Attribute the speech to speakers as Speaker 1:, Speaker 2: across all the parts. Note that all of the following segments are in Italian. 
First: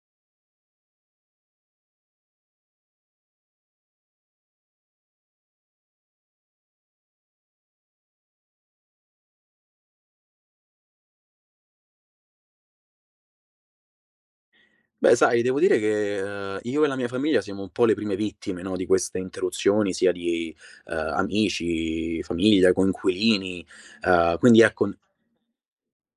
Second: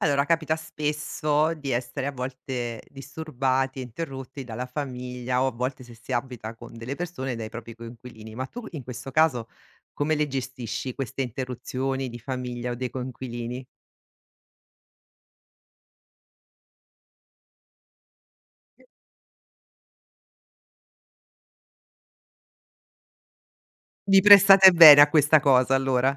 Speaker 1: Allora, capita spesso di essere a volte disturbati e interrotti dalla famiglia o a volte se si abita con delle persone, dai propri coinquilini. Ma tu in questo caso come le gestisci queste interruzioni di famiglia o dei coinquilini?
Speaker 2: Beh, sai, devo dire che, io e la mia famiglia siamo un po' le prime vittime, no, di queste interruzioni sia di, amici, famiglia, coinquilini,
Speaker 1: Vi
Speaker 2: ehm, quindi
Speaker 1: prestate
Speaker 2: ecco n
Speaker 1: bene a questa cosa allora?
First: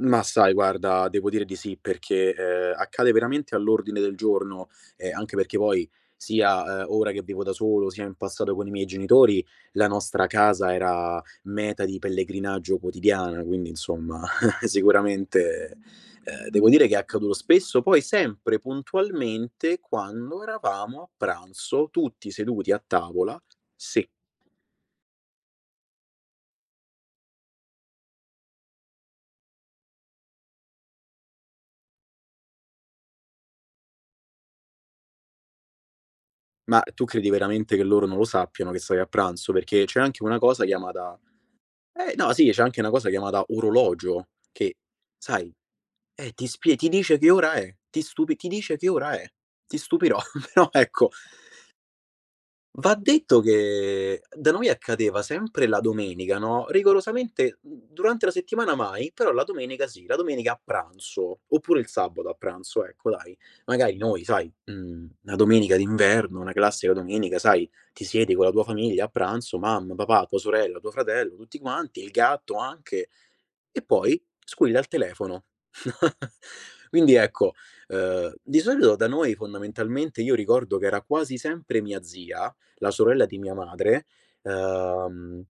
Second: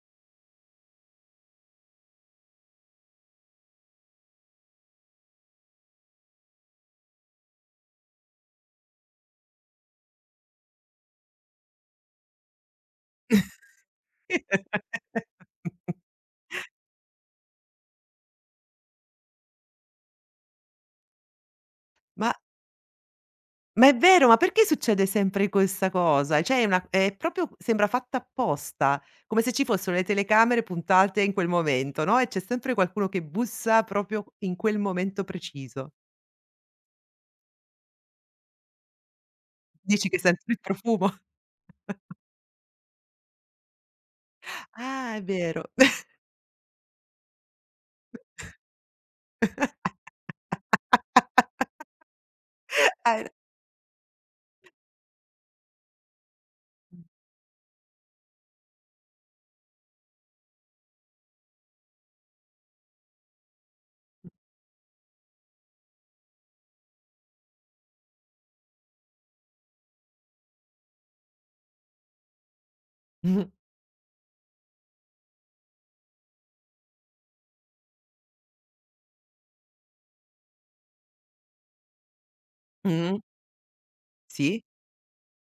Speaker 2: ma sai guarda, devo dire di sì perché, accade veramente all'ordine del giorno, anche perché poi sia, ora che vivo da solo, sia in passato con i miei genitori, la nostra casa era meta di pellegrinaggio quotidiana, quindi insomma sicuramente, devo dire che è accaduto spesso, poi sempre puntualmente quando eravamo a pranzo tutti
Speaker 1: Ma
Speaker 2: seduti a tavola.
Speaker 1: Ma è
Speaker 2: Sì,
Speaker 1: vero, ma perché succede sempre questa cosa? Cioè è proprio sembra fatta apposta, come se ci fossero le telecamere puntate in quel momento, no, e c'è sempre qualcuno che bussa proprio in quel momento preciso.
Speaker 2: ma tu credi veramente che loro non lo sappiano che stai a pranzo? Perché c'è
Speaker 1: Dici che
Speaker 2: anche una
Speaker 1: senti il
Speaker 2: cosa
Speaker 1: profumo?
Speaker 2: chiamata. No, sì, c'è anche una cosa chiamata orologio che,
Speaker 1: Ah, è
Speaker 2: sai,
Speaker 1: vero.
Speaker 2: ti dice che ora è, ti dice che ora è. Ti stupirò, però ecco. Va
Speaker 1: Hai ra
Speaker 2: detto che da noi accadeva sempre la domenica, no, rigorosamente, durante la settimana mai, però la domenica sì, la domenica a pranzo, oppure il sabato a pranzo, ecco dai. Magari noi, sai, una domenica d'inverno, una classica domenica, sai, ti siedi con la tua famiglia a pranzo, mamma, papà, tua sorella, tuo fratello, tutti quanti, il gatto anche,
Speaker 1: Mh.
Speaker 2: e poi squilla il telefono. Quindi ecco, di solito da noi fondamentalmente io ricordo che era quasi sempre mia zia, la
Speaker 1: Mh.
Speaker 2: sorella di mia madre,
Speaker 1: Sì.
Speaker 2: ehm,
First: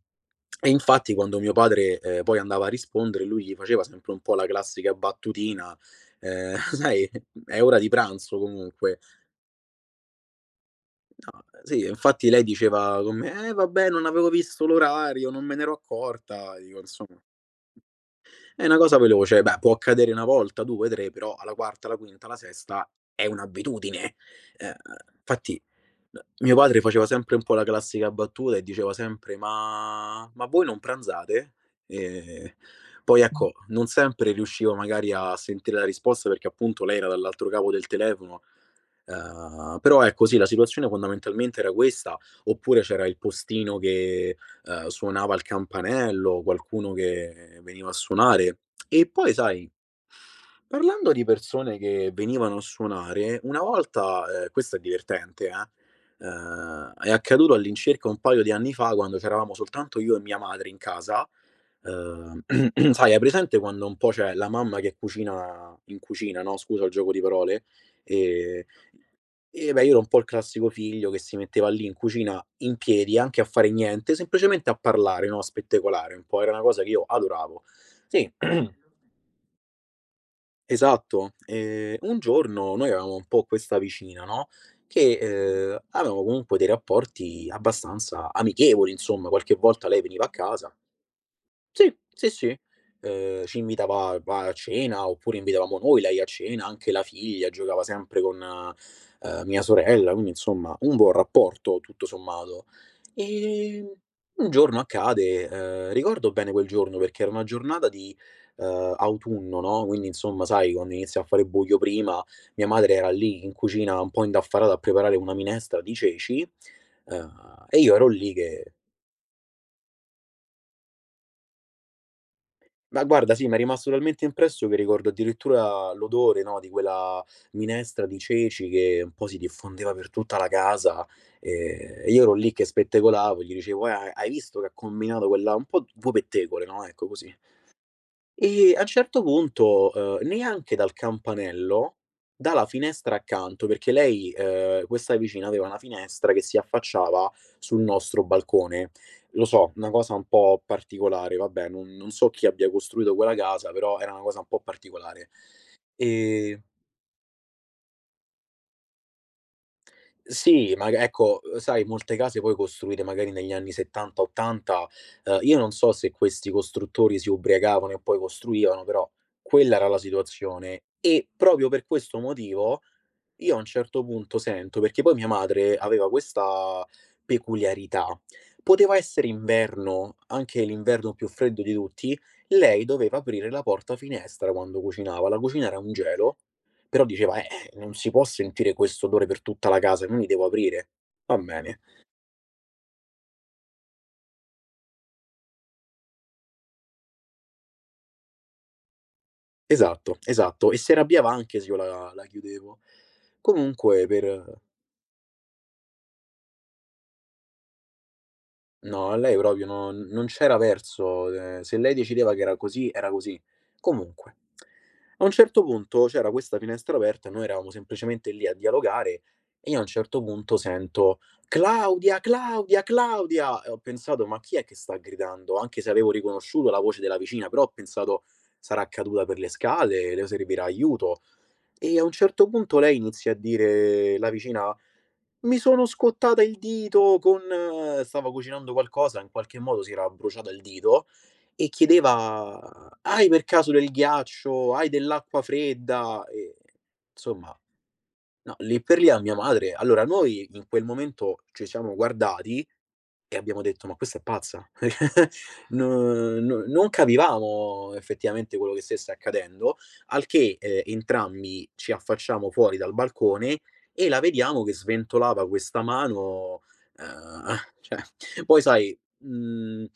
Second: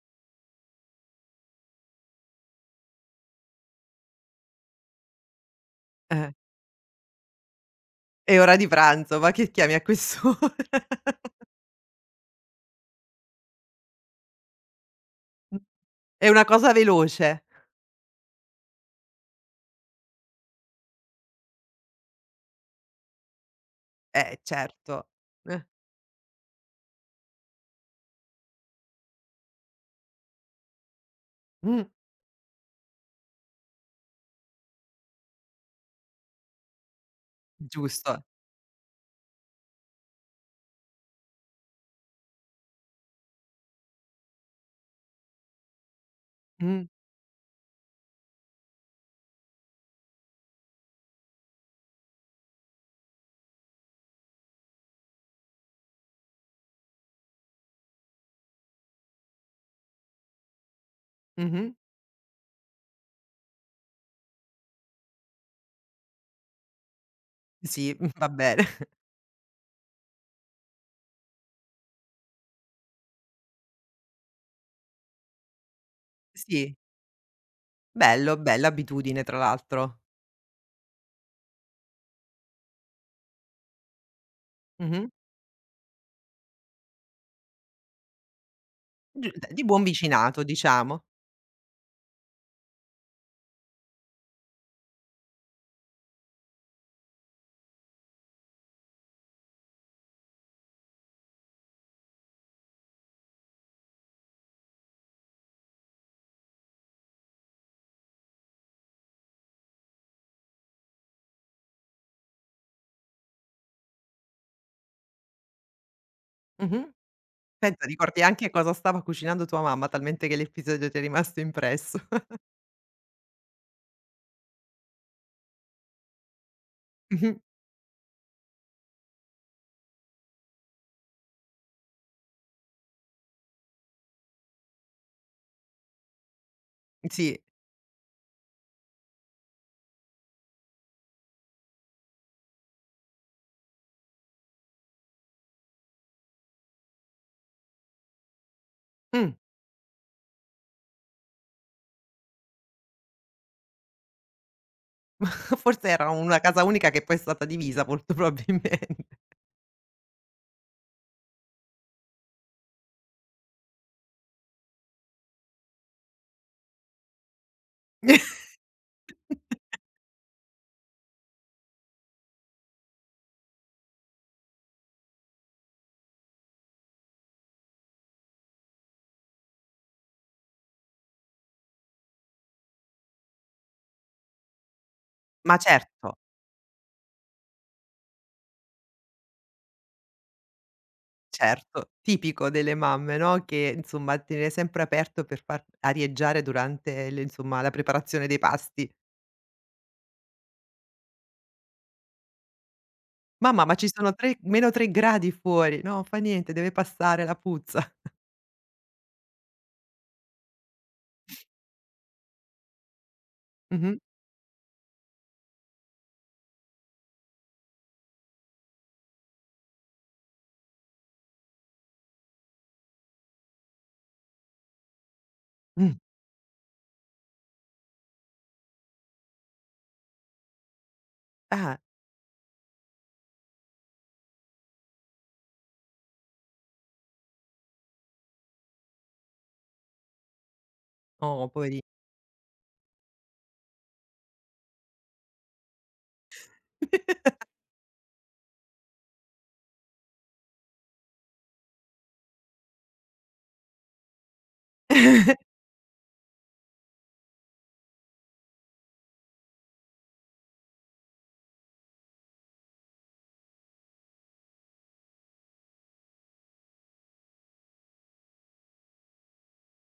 Speaker 2: e infatti quando mio padre, poi andava a rispondere lui gli faceva sempre un po' la classica battutina,
Speaker 1: Eh.
Speaker 2: ehm, sai, è ora di pranzo
Speaker 1: È ora di
Speaker 2: comunque.
Speaker 1: pranzo, ma che chiami a quest'ora?
Speaker 2: No, sì, infatti lei diceva con me: "Eh vabbè, non avevo visto l'orario, non me n'ero
Speaker 1: È una
Speaker 2: accorta."
Speaker 1: cosa
Speaker 2: Dico insomma.
Speaker 1: veloce.
Speaker 2: È una cosa veloce, beh, può accadere una volta, due, tre, però alla quarta, alla quinta, alla sesta è un'abitudine. Ehm,
Speaker 1: Certo.
Speaker 2: infatti,
Speaker 1: Eh.
Speaker 2: mio padre faceva sempre un po' la classica battuta e diceva sempre: "Ma voi non pranzate?"
Speaker 1: Mh.
Speaker 2: Ehm, poi ecco, non sempre riuscivo magari a sentire la risposta perché appunto lei era dall'altro capo del
Speaker 1: Giusto.
Speaker 2: telefono. Però ecco sì, la situazione fondamentalmente era questa, oppure c'era il postino che, suonava il campanello,
Speaker 1: Mh.
Speaker 2: qualcuno che veniva a suonare. E poi sai, parlando di persone che venivano a suonare, una volta, questo è divertente. È accaduto all'incirca un paio di anni fa quando c'eravamo soltanto io e mia madre in casa,
Speaker 1: Mh-mh.
Speaker 2: ehm, sai, hai presente quando un po' c'è la mamma che cucina in cucina, no, scusa il gioco di parole,
Speaker 1: Sì, va
Speaker 2: ehm
Speaker 1: bene.
Speaker 2: eh beh, io ero un po' il classico figlio che si metteva lì in cucina in piedi, anche a fare niente, semplicemente a parlare, no, a spettacolare un po', era una
Speaker 1: Sì,
Speaker 2: cosa che io adoravo. Sì,
Speaker 1: bello, bella abitudine tra l'altro.
Speaker 2: esatto. Un giorno noi avevamo un po' questa vicina, no,
Speaker 1: Mh-mh.
Speaker 2: che, avevamo comunque dei rapporti abbastanza amichevoli, insomma.
Speaker 1: Giu d
Speaker 2: Qualche
Speaker 1: di buon
Speaker 2: volta lei veniva a
Speaker 1: vicinato
Speaker 2: casa,
Speaker 1: diciamo.
Speaker 2: sì, sì, sì. Ci invitava va a cena, oppure invitavamo noi lei a cena, anche la figlia giocava sempre con, mia sorella, quindi insomma un buon rapporto tutto sommato. Ehm, un giorno accade, ricordo bene quel giorno perché era una giornata di, autunno, no, quindi insomma sai quando inizia a fare buio prima, mia madre era lì in cucina un po' indaffarata a preparare una minestra di ceci,
Speaker 1: Mh-mh.
Speaker 2: e
Speaker 1: Pensa
Speaker 2: io ero
Speaker 1: ricordi
Speaker 2: lì
Speaker 1: anche
Speaker 2: che.
Speaker 1: cosa stava cucinando tua mamma, talmente che l'episodio ti è rimasto impresso. Mh-mh.
Speaker 2: Ma guarda, sì, m'è rimasto talmente impresso che ricordo addirittura l'odore, no, di quella minestra di ceci che un po' si diffondeva per tutta la casa, e io ero lì che spettegolavo, gli dicevo: hai visto che ha combinato quella", un po' due pettegole, no, ecco, così.
Speaker 1: Sì.
Speaker 2: E a un certo punto, neanche dal campanello, dalla finestra accanto, perché lei, questa vicina aveva una finestra che si affacciava sul nostro balcone.
Speaker 1: Mh.
Speaker 2: Lo so, una cosa un po' particolare, vabbè, non so chi abbia costruito quella casa, però era una cosa un po' particolare.
Speaker 1: Forse era una
Speaker 2: E
Speaker 1: casa unica che poi è stata divisa molto probabilmente.
Speaker 2: Sì, ma ecco, sai molte case poi costruite magari negli anni 70, 80, io non so se questi costruttori si ubriacavano e poi costruivano, però quella era la situazione e proprio per questo motivo, io a un certo punto sento perché poi mia madre aveva questa peculiarità: poteva essere inverno, anche l'inverno più freddo di tutti, lei doveva aprire la porta-finestra quando cucinava. La
Speaker 1: Ma
Speaker 2: cucina era un
Speaker 1: certo,
Speaker 2: gelo, però diceva: non si può sentire questo odore per tutta la casa, quindi devo aprire." Va bene.
Speaker 1: certo, tipico delle mamme, no, che insomma tiene sempre aperto per far arieggiare durante le insomma, la preparazione dei pasti.
Speaker 2: Esatto, esatto. E si arrabbiava anche se io la chiudevo.
Speaker 1: Mamma, ma ci
Speaker 2: Comunque
Speaker 1: sono
Speaker 2: per.
Speaker 1: 3 meno 3 gradi fuori. No, fa niente, deve passare la puzza.
Speaker 2: No, a lei proprio non c'era verso, se lei decideva che era così, era così.
Speaker 1: Mh-mh.
Speaker 2: Comunque, a un certo punto c'era questa finestra aperta, e noi eravamo semplicemente lì a dialogare e io a un certo punto sento: "Claudia, Claudia, Claudia!" E ho pensato: "Ma chi è che sta gridando?" Anche se
Speaker 1: Mh.
Speaker 2: avevo riconosciuto la voce della vicina, però ho pensato: "Sarà caduta per le scale, le servirà aiuto."
Speaker 1: Ah.
Speaker 2: E a un certo punto lei inizia a dire, la vicina: mi sono scottata il dito con, stavo cucinando qualcosa, in qualche modo si era bruciato il dito
Speaker 1: Oh,
Speaker 2: e
Speaker 1: poveri.
Speaker 2: chiedeva: "Hai per caso del ghiaccio? Hai dell'acqua fredda?" Insomma, no, lì per lì a mia madre, allora noi in quel momento ci siamo guardati e abbiamo detto: "Ma questa è pazza." No, non capivamo effettivamente quello che stesse accadendo, al che, entrambi ci affacciamo fuori dal balcone e la vediamo che sventolava questa mano, ehm, cioè poi sai,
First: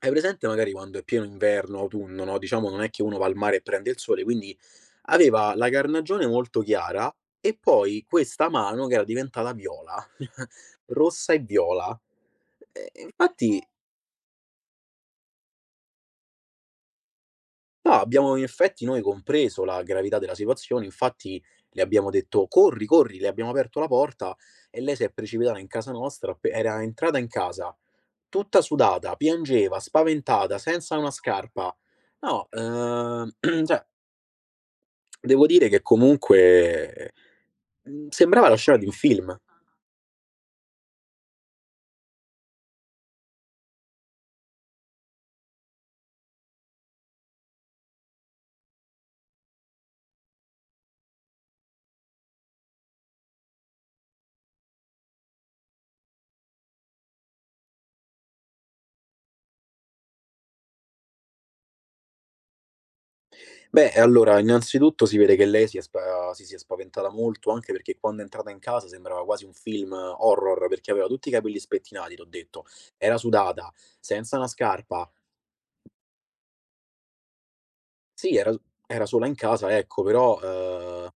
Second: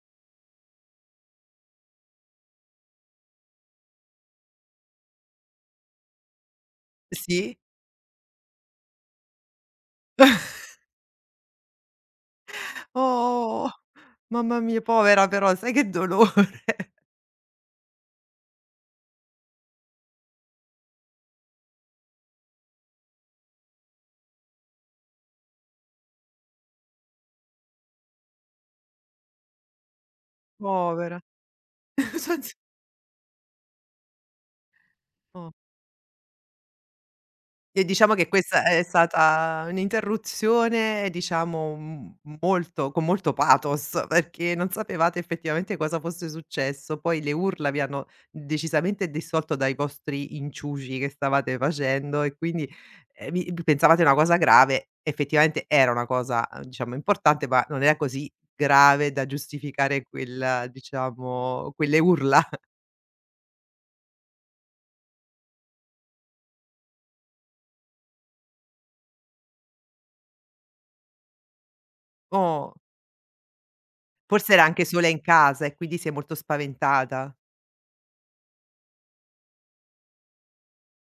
Speaker 2: hai presente magari quando è pieno inverno, autunno, no, diciamo non è che uno va al mare e prende il sole, quindi aveva la carnagione molto chiara e
Speaker 1: Sì?
Speaker 2: poi questa mano che era diventata viola, rossa e viola. E infatti
Speaker 1: Oh, mamma mia, povera però, sai che dolore.
Speaker 2: no, abbiamo in effetti noi compreso la gravità della situazione, infatti le abbiamo detto: "Corri, corri", le abbiamo aperto la porta e lei si è precipitata in casa nostra, appe era entrata in casa tutta sudata, piangeva, spaventata, senza una
Speaker 1: Povera.
Speaker 2: scarpa.
Speaker 1: Son
Speaker 2: No,
Speaker 1: s
Speaker 2: cioè devo
Speaker 1: oh.
Speaker 2: dire che comunque,
Speaker 1: E diciamo che
Speaker 2: sembrava la
Speaker 1: questa
Speaker 2: scena
Speaker 1: è
Speaker 2: di un film.
Speaker 1: stata un'interruzione, diciamo, molto con molto pathos, perché non sapevate effettivamente cosa fosse successo. Poi le urla vi hanno decisamente dissolto dai vostri inciuci che stavate facendo e quindi, vi pensavate una cosa grave, effettivamente era una cosa, diciamo importante, ma non era così grave da giustificare quel diciamo, quelle urla.
Speaker 2: Beh, allora, innanzitutto si vede che lei si sia spaventata molto, anche perché quando è entrata in casa sembrava quasi un film horror, perché aveva tutti i capelli spettinati, t'ho detto,
Speaker 1: Oh,
Speaker 2: era sudata, senza una
Speaker 1: forse era anche
Speaker 2: scarpa.
Speaker 1: sola in casa e quindi sei molto spaventata.
Speaker 2: Sì, era sola in casa, ecco, però, ehm,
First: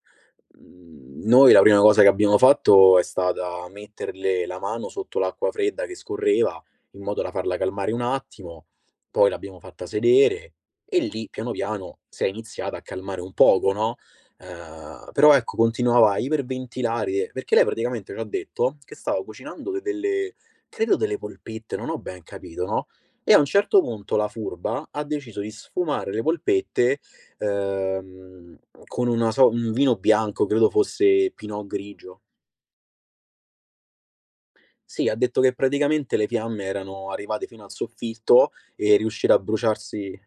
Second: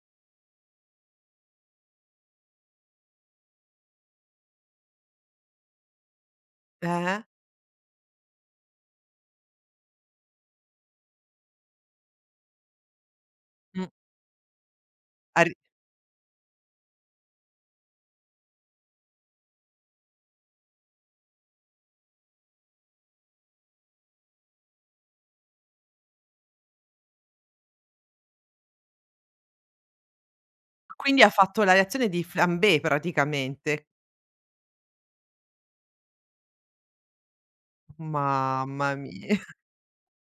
Speaker 2: mhmm, noi la prima cosa che abbiamo fatto è stata metterle la mano sotto l'acqua fredda che scorreva, in modo
Speaker 1: Eh?
Speaker 2: da farla calmare un attimo, poi l'abbiamo fatta sedere e lì piano piano si è iniziata a calmare un poco, no, però
Speaker 1: Ha ri
Speaker 2: ecco continuava a iperventilare, perché lei praticamente c'ha detto che stava cucinando de delle, credo, delle polpette, non ho ben capito, no, e a un certo punto la furba ha deciso di sfumare le polpette, ehm, con una un vino bianco, credo
Speaker 1: quindi ha
Speaker 2: fosse
Speaker 1: fatto
Speaker 2: pinot
Speaker 1: la reazione
Speaker 2: grigio.
Speaker 1: di Flambé praticamente.
Speaker 2: Sì, ha detto che praticamente le fiamme erano arrivate fino al soffitto e
Speaker 1: Mamma
Speaker 2: riuscire
Speaker 1: mia.
Speaker 2: a bruciarsi.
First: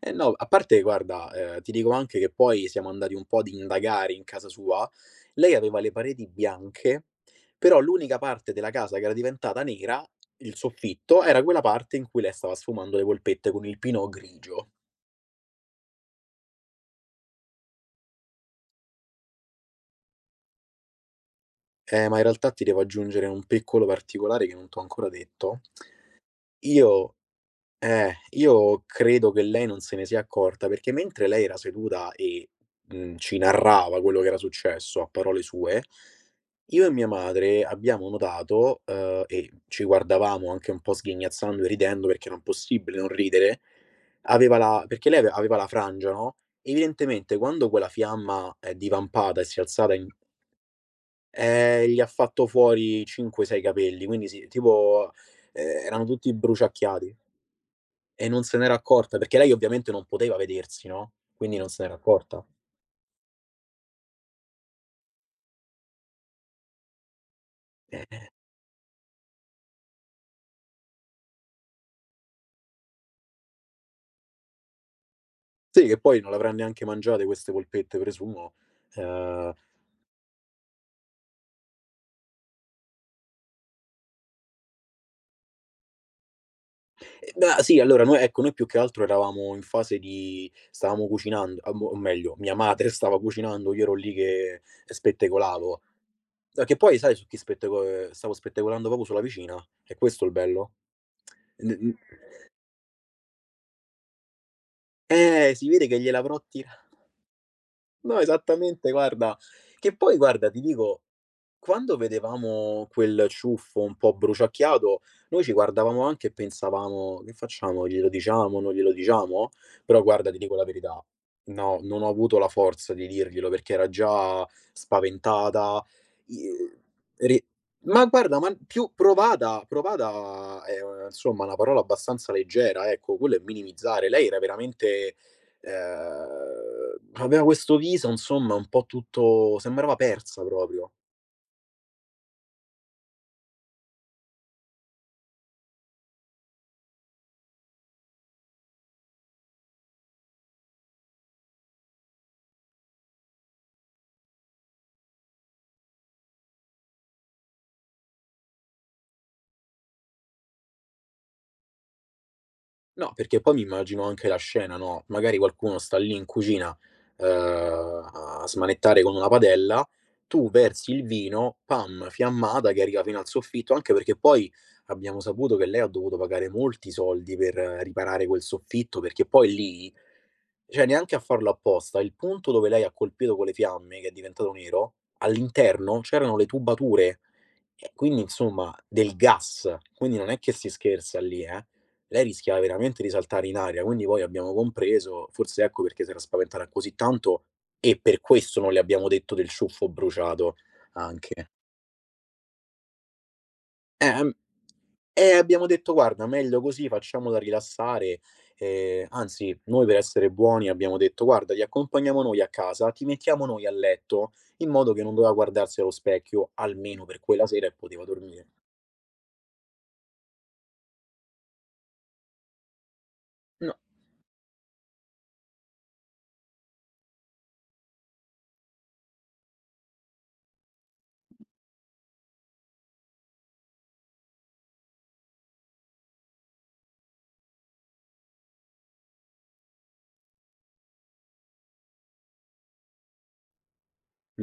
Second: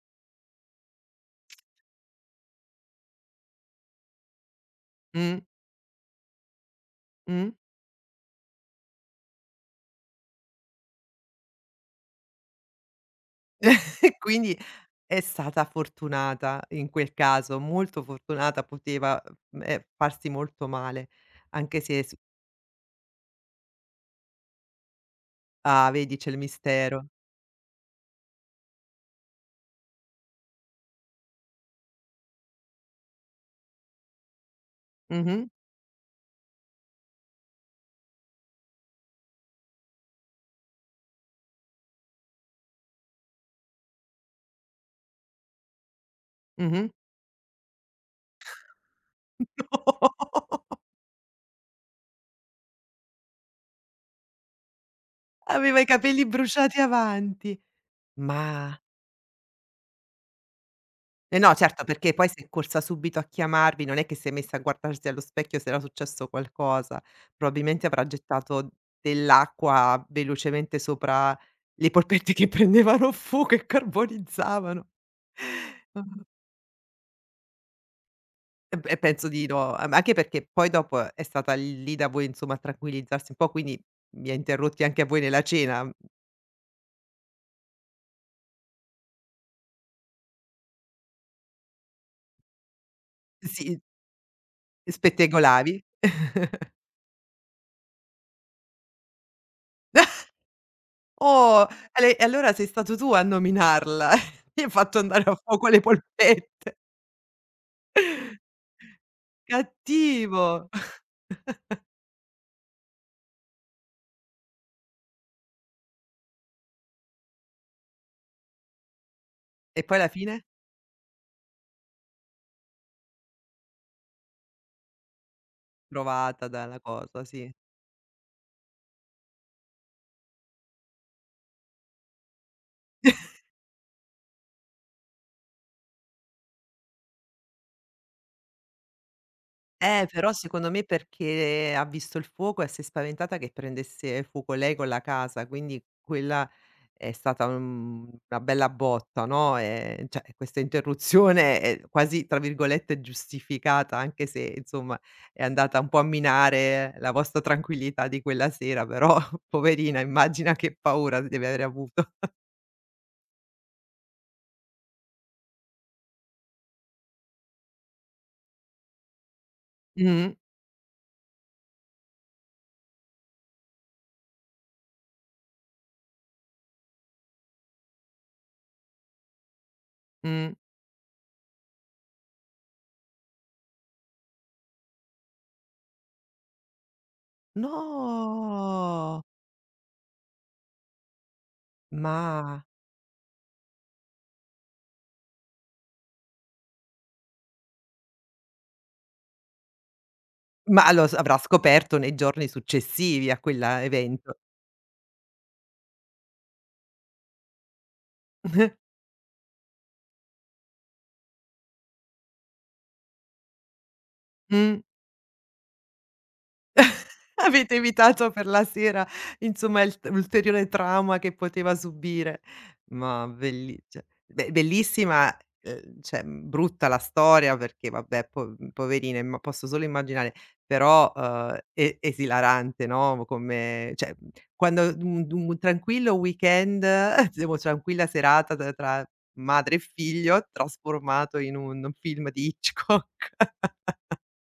Speaker 2: Eh no, a parte guarda, ti dico anche che poi siamo andati un po' ad indagare in casa sua.
Speaker 1: Mh,
Speaker 2: Lei aveva le pareti bianche,
Speaker 1: mh.
Speaker 2: però l'unica parte della casa che era diventata nera, il soffitto, era quella parte in cui lei stava sfumando le polpette con
Speaker 1: E
Speaker 2: il pinot
Speaker 1: quindi
Speaker 2: grigio.
Speaker 1: è stata fortunata in quel caso, molto fortunata, poteva, farsi molto male, anche se
Speaker 2: Ma
Speaker 1: s
Speaker 2: in realtà ti devo aggiungere un piccolo particolare che non t'ho ancora detto.
Speaker 1: ah, vedi c'è il mistero.
Speaker 2: Io io credo che lei non se ne sia accorta, perché mentre lei era seduta e, ci narrava quello che era successo a
Speaker 1: Mh-mh,
Speaker 2: parole sue, io e mia madre abbiamo notato, e ci guardavamo anche un po' sghignazzando e ridendo perché era impossibile non ridere, aveva la perché lei aveva la frangia, no,
Speaker 1: mh-mh.
Speaker 2: evidentemente quando quella fiamma è divampata e si è alzata in,
Speaker 1: No!
Speaker 2: gli ha fatto fuori 5, 6 capelli, quindi sì tipo,
Speaker 1: Aveva i
Speaker 2: erano
Speaker 1: capelli
Speaker 2: tutti
Speaker 1: bruciati
Speaker 2: bruciacchiati.
Speaker 1: avanti.
Speaker 2: E non se n'era
Speaker 1: Ma
Speaker 2: accorta, perché lei ovviamente non poteva vedersi, no,
Speaker 1: Eh no,
Speaker 2: quindi non se
Speaker 1: certo,
Speaker 2: n'era
Speaker 1: perché poi
Speaker 2: accorta.
Speaker 1: se è corsa subito a chiamarvi, non è che si è messa a guardarsi allo specchio se era successo qualcosa. Probabilmente avrà gettato dell'acqua velocemente sopra le polpette che prendevano fuoco e carbonizzavano.
Speaker 2: Sì, che poi
Speaker 1: Mh-mh.
Speaker 2: non l'avrà neanche mangiate queste polpette, presumo.
Speaker 1: E penso di
Speaker 2: Ehm,
Speaker 1: no, a ma anche perché poi dopo è stata lì da voi, insomma, a tranquillizzarsi un po', quindi vi ha interrotti anche a voi nella cena.
Speaker 2: e beh, sì, allora noi ecco, noi più che altro eravamo in fase di, stavamo cucinando, a mo o meglio, mia madre stava cucinando,
Speaker 1: Sì,
Speaker 2: io ero lì che spettegolavo.
Speaker 1: spettegolavi.
Speaker 2: No, che poi sai su chi spettego stavo spettegolando proprio sulla vicina, è questo il bello.
Speaker 1: Oh,
Speaker 2: N n
Speaker 1: e allora sei stato tu a nominarla. Mi hai fatto andare a
Speaker 2: si
Speaker 1: fuoco le
Speaker 2: vede che gliel'avrò tira,
Speaker 1: polpette.
Speaker 2: no, esattamente guarda, che poi guarda, ti
Speaker 1: Cattivo.
Speaker 2: dico. Quando vedevamo quel ciuffo un po' bruciacchiato, noi ci guardavamo anche e pensavamo: "Che facciamo? Glielo diciamo? Non glielo diciamo?"
Speaker 1: E poi
Speaker 2: Però
Speaker 1: alla
Speaker 2: guarda, ti
Speaker 1: fine?
Speaker 2: dico la verità, no, non ho avuto la forza di dirglielo perché era già spaventata, i
Speaker 1: Provata dalla cosa,
Speaker 2: ri
Speaker 1: sì.
Speaker 2: ma guarda, ma più provata è, insomma una parola abbastanza leggera, ecco, quello è minimizzare. Lei era veramente, aveva questo viso insomma un po' tutto, sembrava
Speaker 1: Però
Speaker 2: persa
Speaker 1: secondo me
Speaker 2: proprio.
Speaker 1: perché ha visto il fuoco e s'è spaventata che prendesse fuoco lei con la casa, quindi quella è stata, una bella botta, no, cioè questa interruzione è quasi, tra virgolette, "giustificata", anche se insomma è andata un po' a minare la vostra tranquillità di quella sera, però poverina immagina che paura deve aver avuto.
Speaker 2: No, perché poi mi immagino anche la scena, no, magari qualcuno sta lì in cucina, ehm, a smanettare con una padella,
Speaker 1: Mh,
Speaker 2: tu versi il vino, pam, fiammata che arriva fino al soffitto, anche perché poi abbiamo saputo che lei ha dovuto pagare molti soldi per, riparare quel soffitto, perché poi lì
Speaker 1: mh.
Speaker 2: cioè neanche a farlo apposta, il punto dove lei ha colpito con le fiamme, che è diventato nero, all'interno c'erano le tubature. E quindi insomma del
Speaker 1: No!
Speaker 2: gas, quindi non è che si scherza lì, eh. Lei rischiava
Speaker 1: Ma
Speaker 2: veramente di saltare in aria, quindi poi abbiamo compreso, forse ecco perché si era spaventata così tanto e per questo non le abbiamo detto del ciuffo bruciato
Speaker 1: Ma allo s avrà
Speaker 2: anche.
Speaker 1: scoperto nei giorni successivi a quella
Speaker 2: Eh, mhmm,
Speaker 1: evento.
Speaker 2: abbiamo detto: "Guarda, meglio così, facciamola rilassare". Anzi noi per essere buoni abbiamo detto: "Guarda, ti accompagniamo noi a casa, ti mettiamo noi a letto", in
Speaker 1: Mh.
Speaker 2: modo che non doveva guardarsi allo specchio, almeno per quella sera, e
Speaker 1: Avete
Speaker 2: poteva
Speaker 1: evitato per
Speaker 2: dormire.
Speaker 1: la sera, insomma, il t l'ulteriore trauma che poteva subire. Ma
Speaker 2: No.
Speaker 1: belli cioè, beh, bellissima, cioè, brutta la storia perché vabbè, poverine, ma posso solo immaginare, però, e esilarante, no, come cioè, quando un tranquillo weekend, diciamo tranquilla serata tra madre e figlio, trasformato in un film di Hitchcock.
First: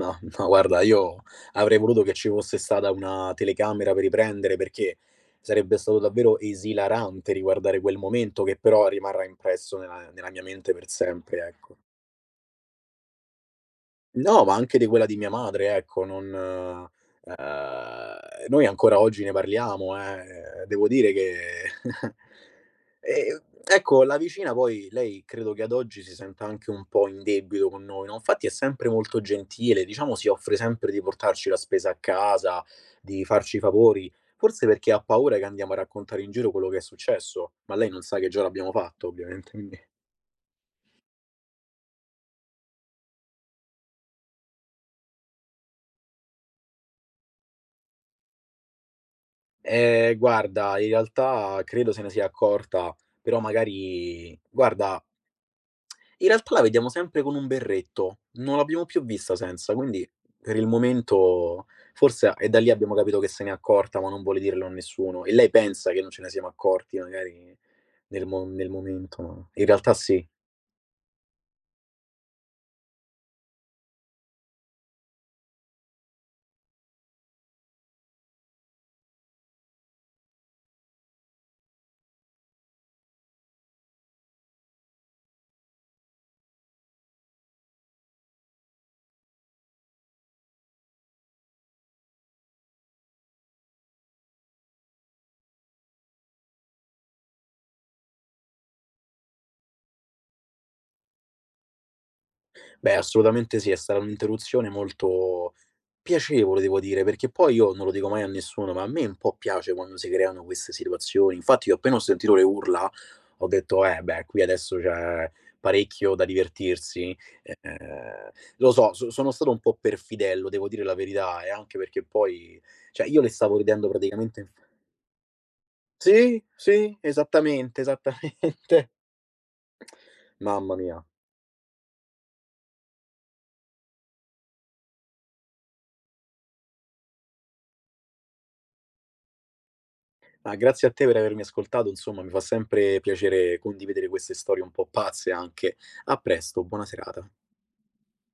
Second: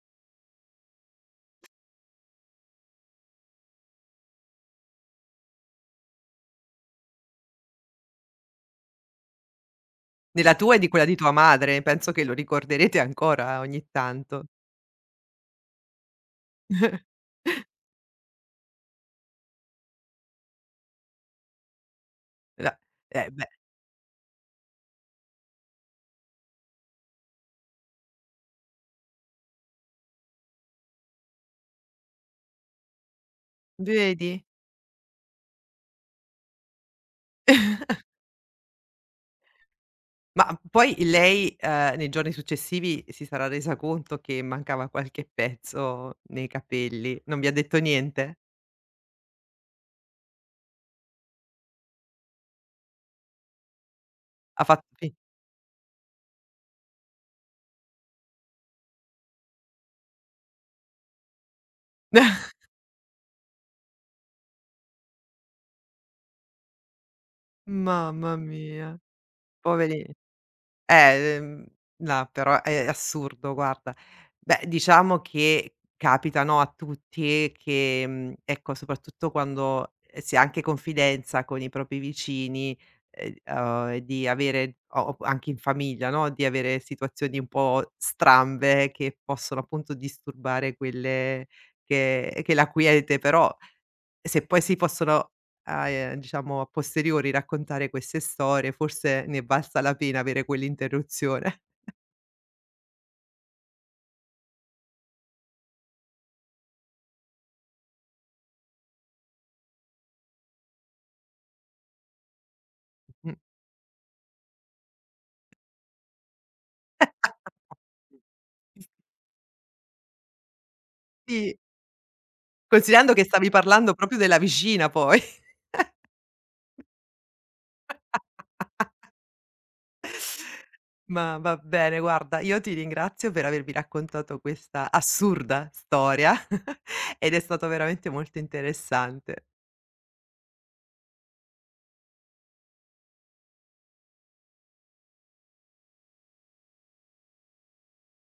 Speaker 2: No, no, guarda, io avrei voluto che ci fosse stata una telecamera per riprendere, perché sarebbe stato davvero esilarante riguardare quel momento che però rimarrà impresso nella mia
Speaker 1: Della
Speaker 2: mente
Speaker 1: tua e
Speaker 2: per
Speaker 1: di quella di tua
Speaker 2: sempre, ecco.
Speaker 1: madre, penso che lo ricorderete ancora ogni
Speaker 2: No,
Speaker 1: tanto.
Speaker 2: ma anche di quella di mia madre, ecco, non noi ancora oggi ne parliamo, eh. Devo dire che
Speaker 1: La beh,
Speaker 2: ecco, la vicina poi lei credo che ad oggi si senta anche un po' in debito con noi, no, infatti è sempre molto gentile, diciamo si offre sempre di portarci la spesa a casa, di farci i favori,
Speaker 1: vedi?
Speaker 2: forse perché ha paura che andiamo a raccontare in giro quello che è successo, ma lei non sa che già l'abbiamo fatto ovviamente, quindi.
Speaker 1: Ma poi lei, nei giorni successivi si sarà resa conto che mancava qualche pezzo nei capelli. Non vi ha detto niente?
Speaker 2: Guarda, in realtà credo se ne sia accorta, però magari
Speaker 1: Ha fatto
Speaker 2: guarda,
Speaker 1: fi
Speaker 2: in realtà la vediamo sempre con un berretto, non l'abbiamo più vista senza, quindi per il momento forse è da lì, abbiamo capito che se n'è accorta, ma non vuole dirlo a nessuno e lei pensa che non ce ne siamo accorti magari
Speaker 1: Mamma
Speaker 2: nel
Speaker 1: mia,
Speaker 2: momento, ma in realtà
Speaker 1: poveri
Speaker 2: sì.
Speaker 1: Eh, mhmm, no, però è assurdo, guarda. Beh, diciamo che capita, no, a tutti che, ecco, soprattutto quando, si ha anche confidenza con i propri vicini, di avere o anche in famiglia, no, di avere situazioni un po' strambe che possono appunto disturbare quelle che la quiete, però e se poi si possono, a diciamo a posteriori raccontare queste storie, forse ne è valsa la pena avere quell'interruzione.
Speaker 2: Beh, assolutamente sì, è stata un'interruzione molto piacevole devo dire, perché poi io non lo dico mai a nessuno, ma a me un po' piace quando si creano queste situazioni. Infatti io appena ho sentito le urla
Speaker 1: Mh.
Speaker 2: ho detto: "Eh beh, qui adesso c'è parecchio da divertirsi". Ehm, lo so, sono stato un po' perfidello, devo dire la verità, e
Speaker 1: Sì,
Speaker 2: anche perché poi cioè
Speaker 1: considerando
Speaker 2: io
Speaker 1: che
Speaker 2: le
Speaker 1: stavi
Speaker 2: stavo ridendo
Speaker 1: parlando proprio della
Speaker 2: praticamente,
Speaker 1: vicina poi.
Speaker 2: sì, sì, esattamente, esattamente. Mamma mia.
Speaker 1: Ma va bene, guarda, io ti ringrazio per avermi raccontato questa assurda storia ed è stato veramente molto interessante.
Speaker 2: Ah, grazie a te per avermi ascoltato, insomma, mi fa sempre piacere condividere queste storie un po' pazze anche. A presto, buona serata.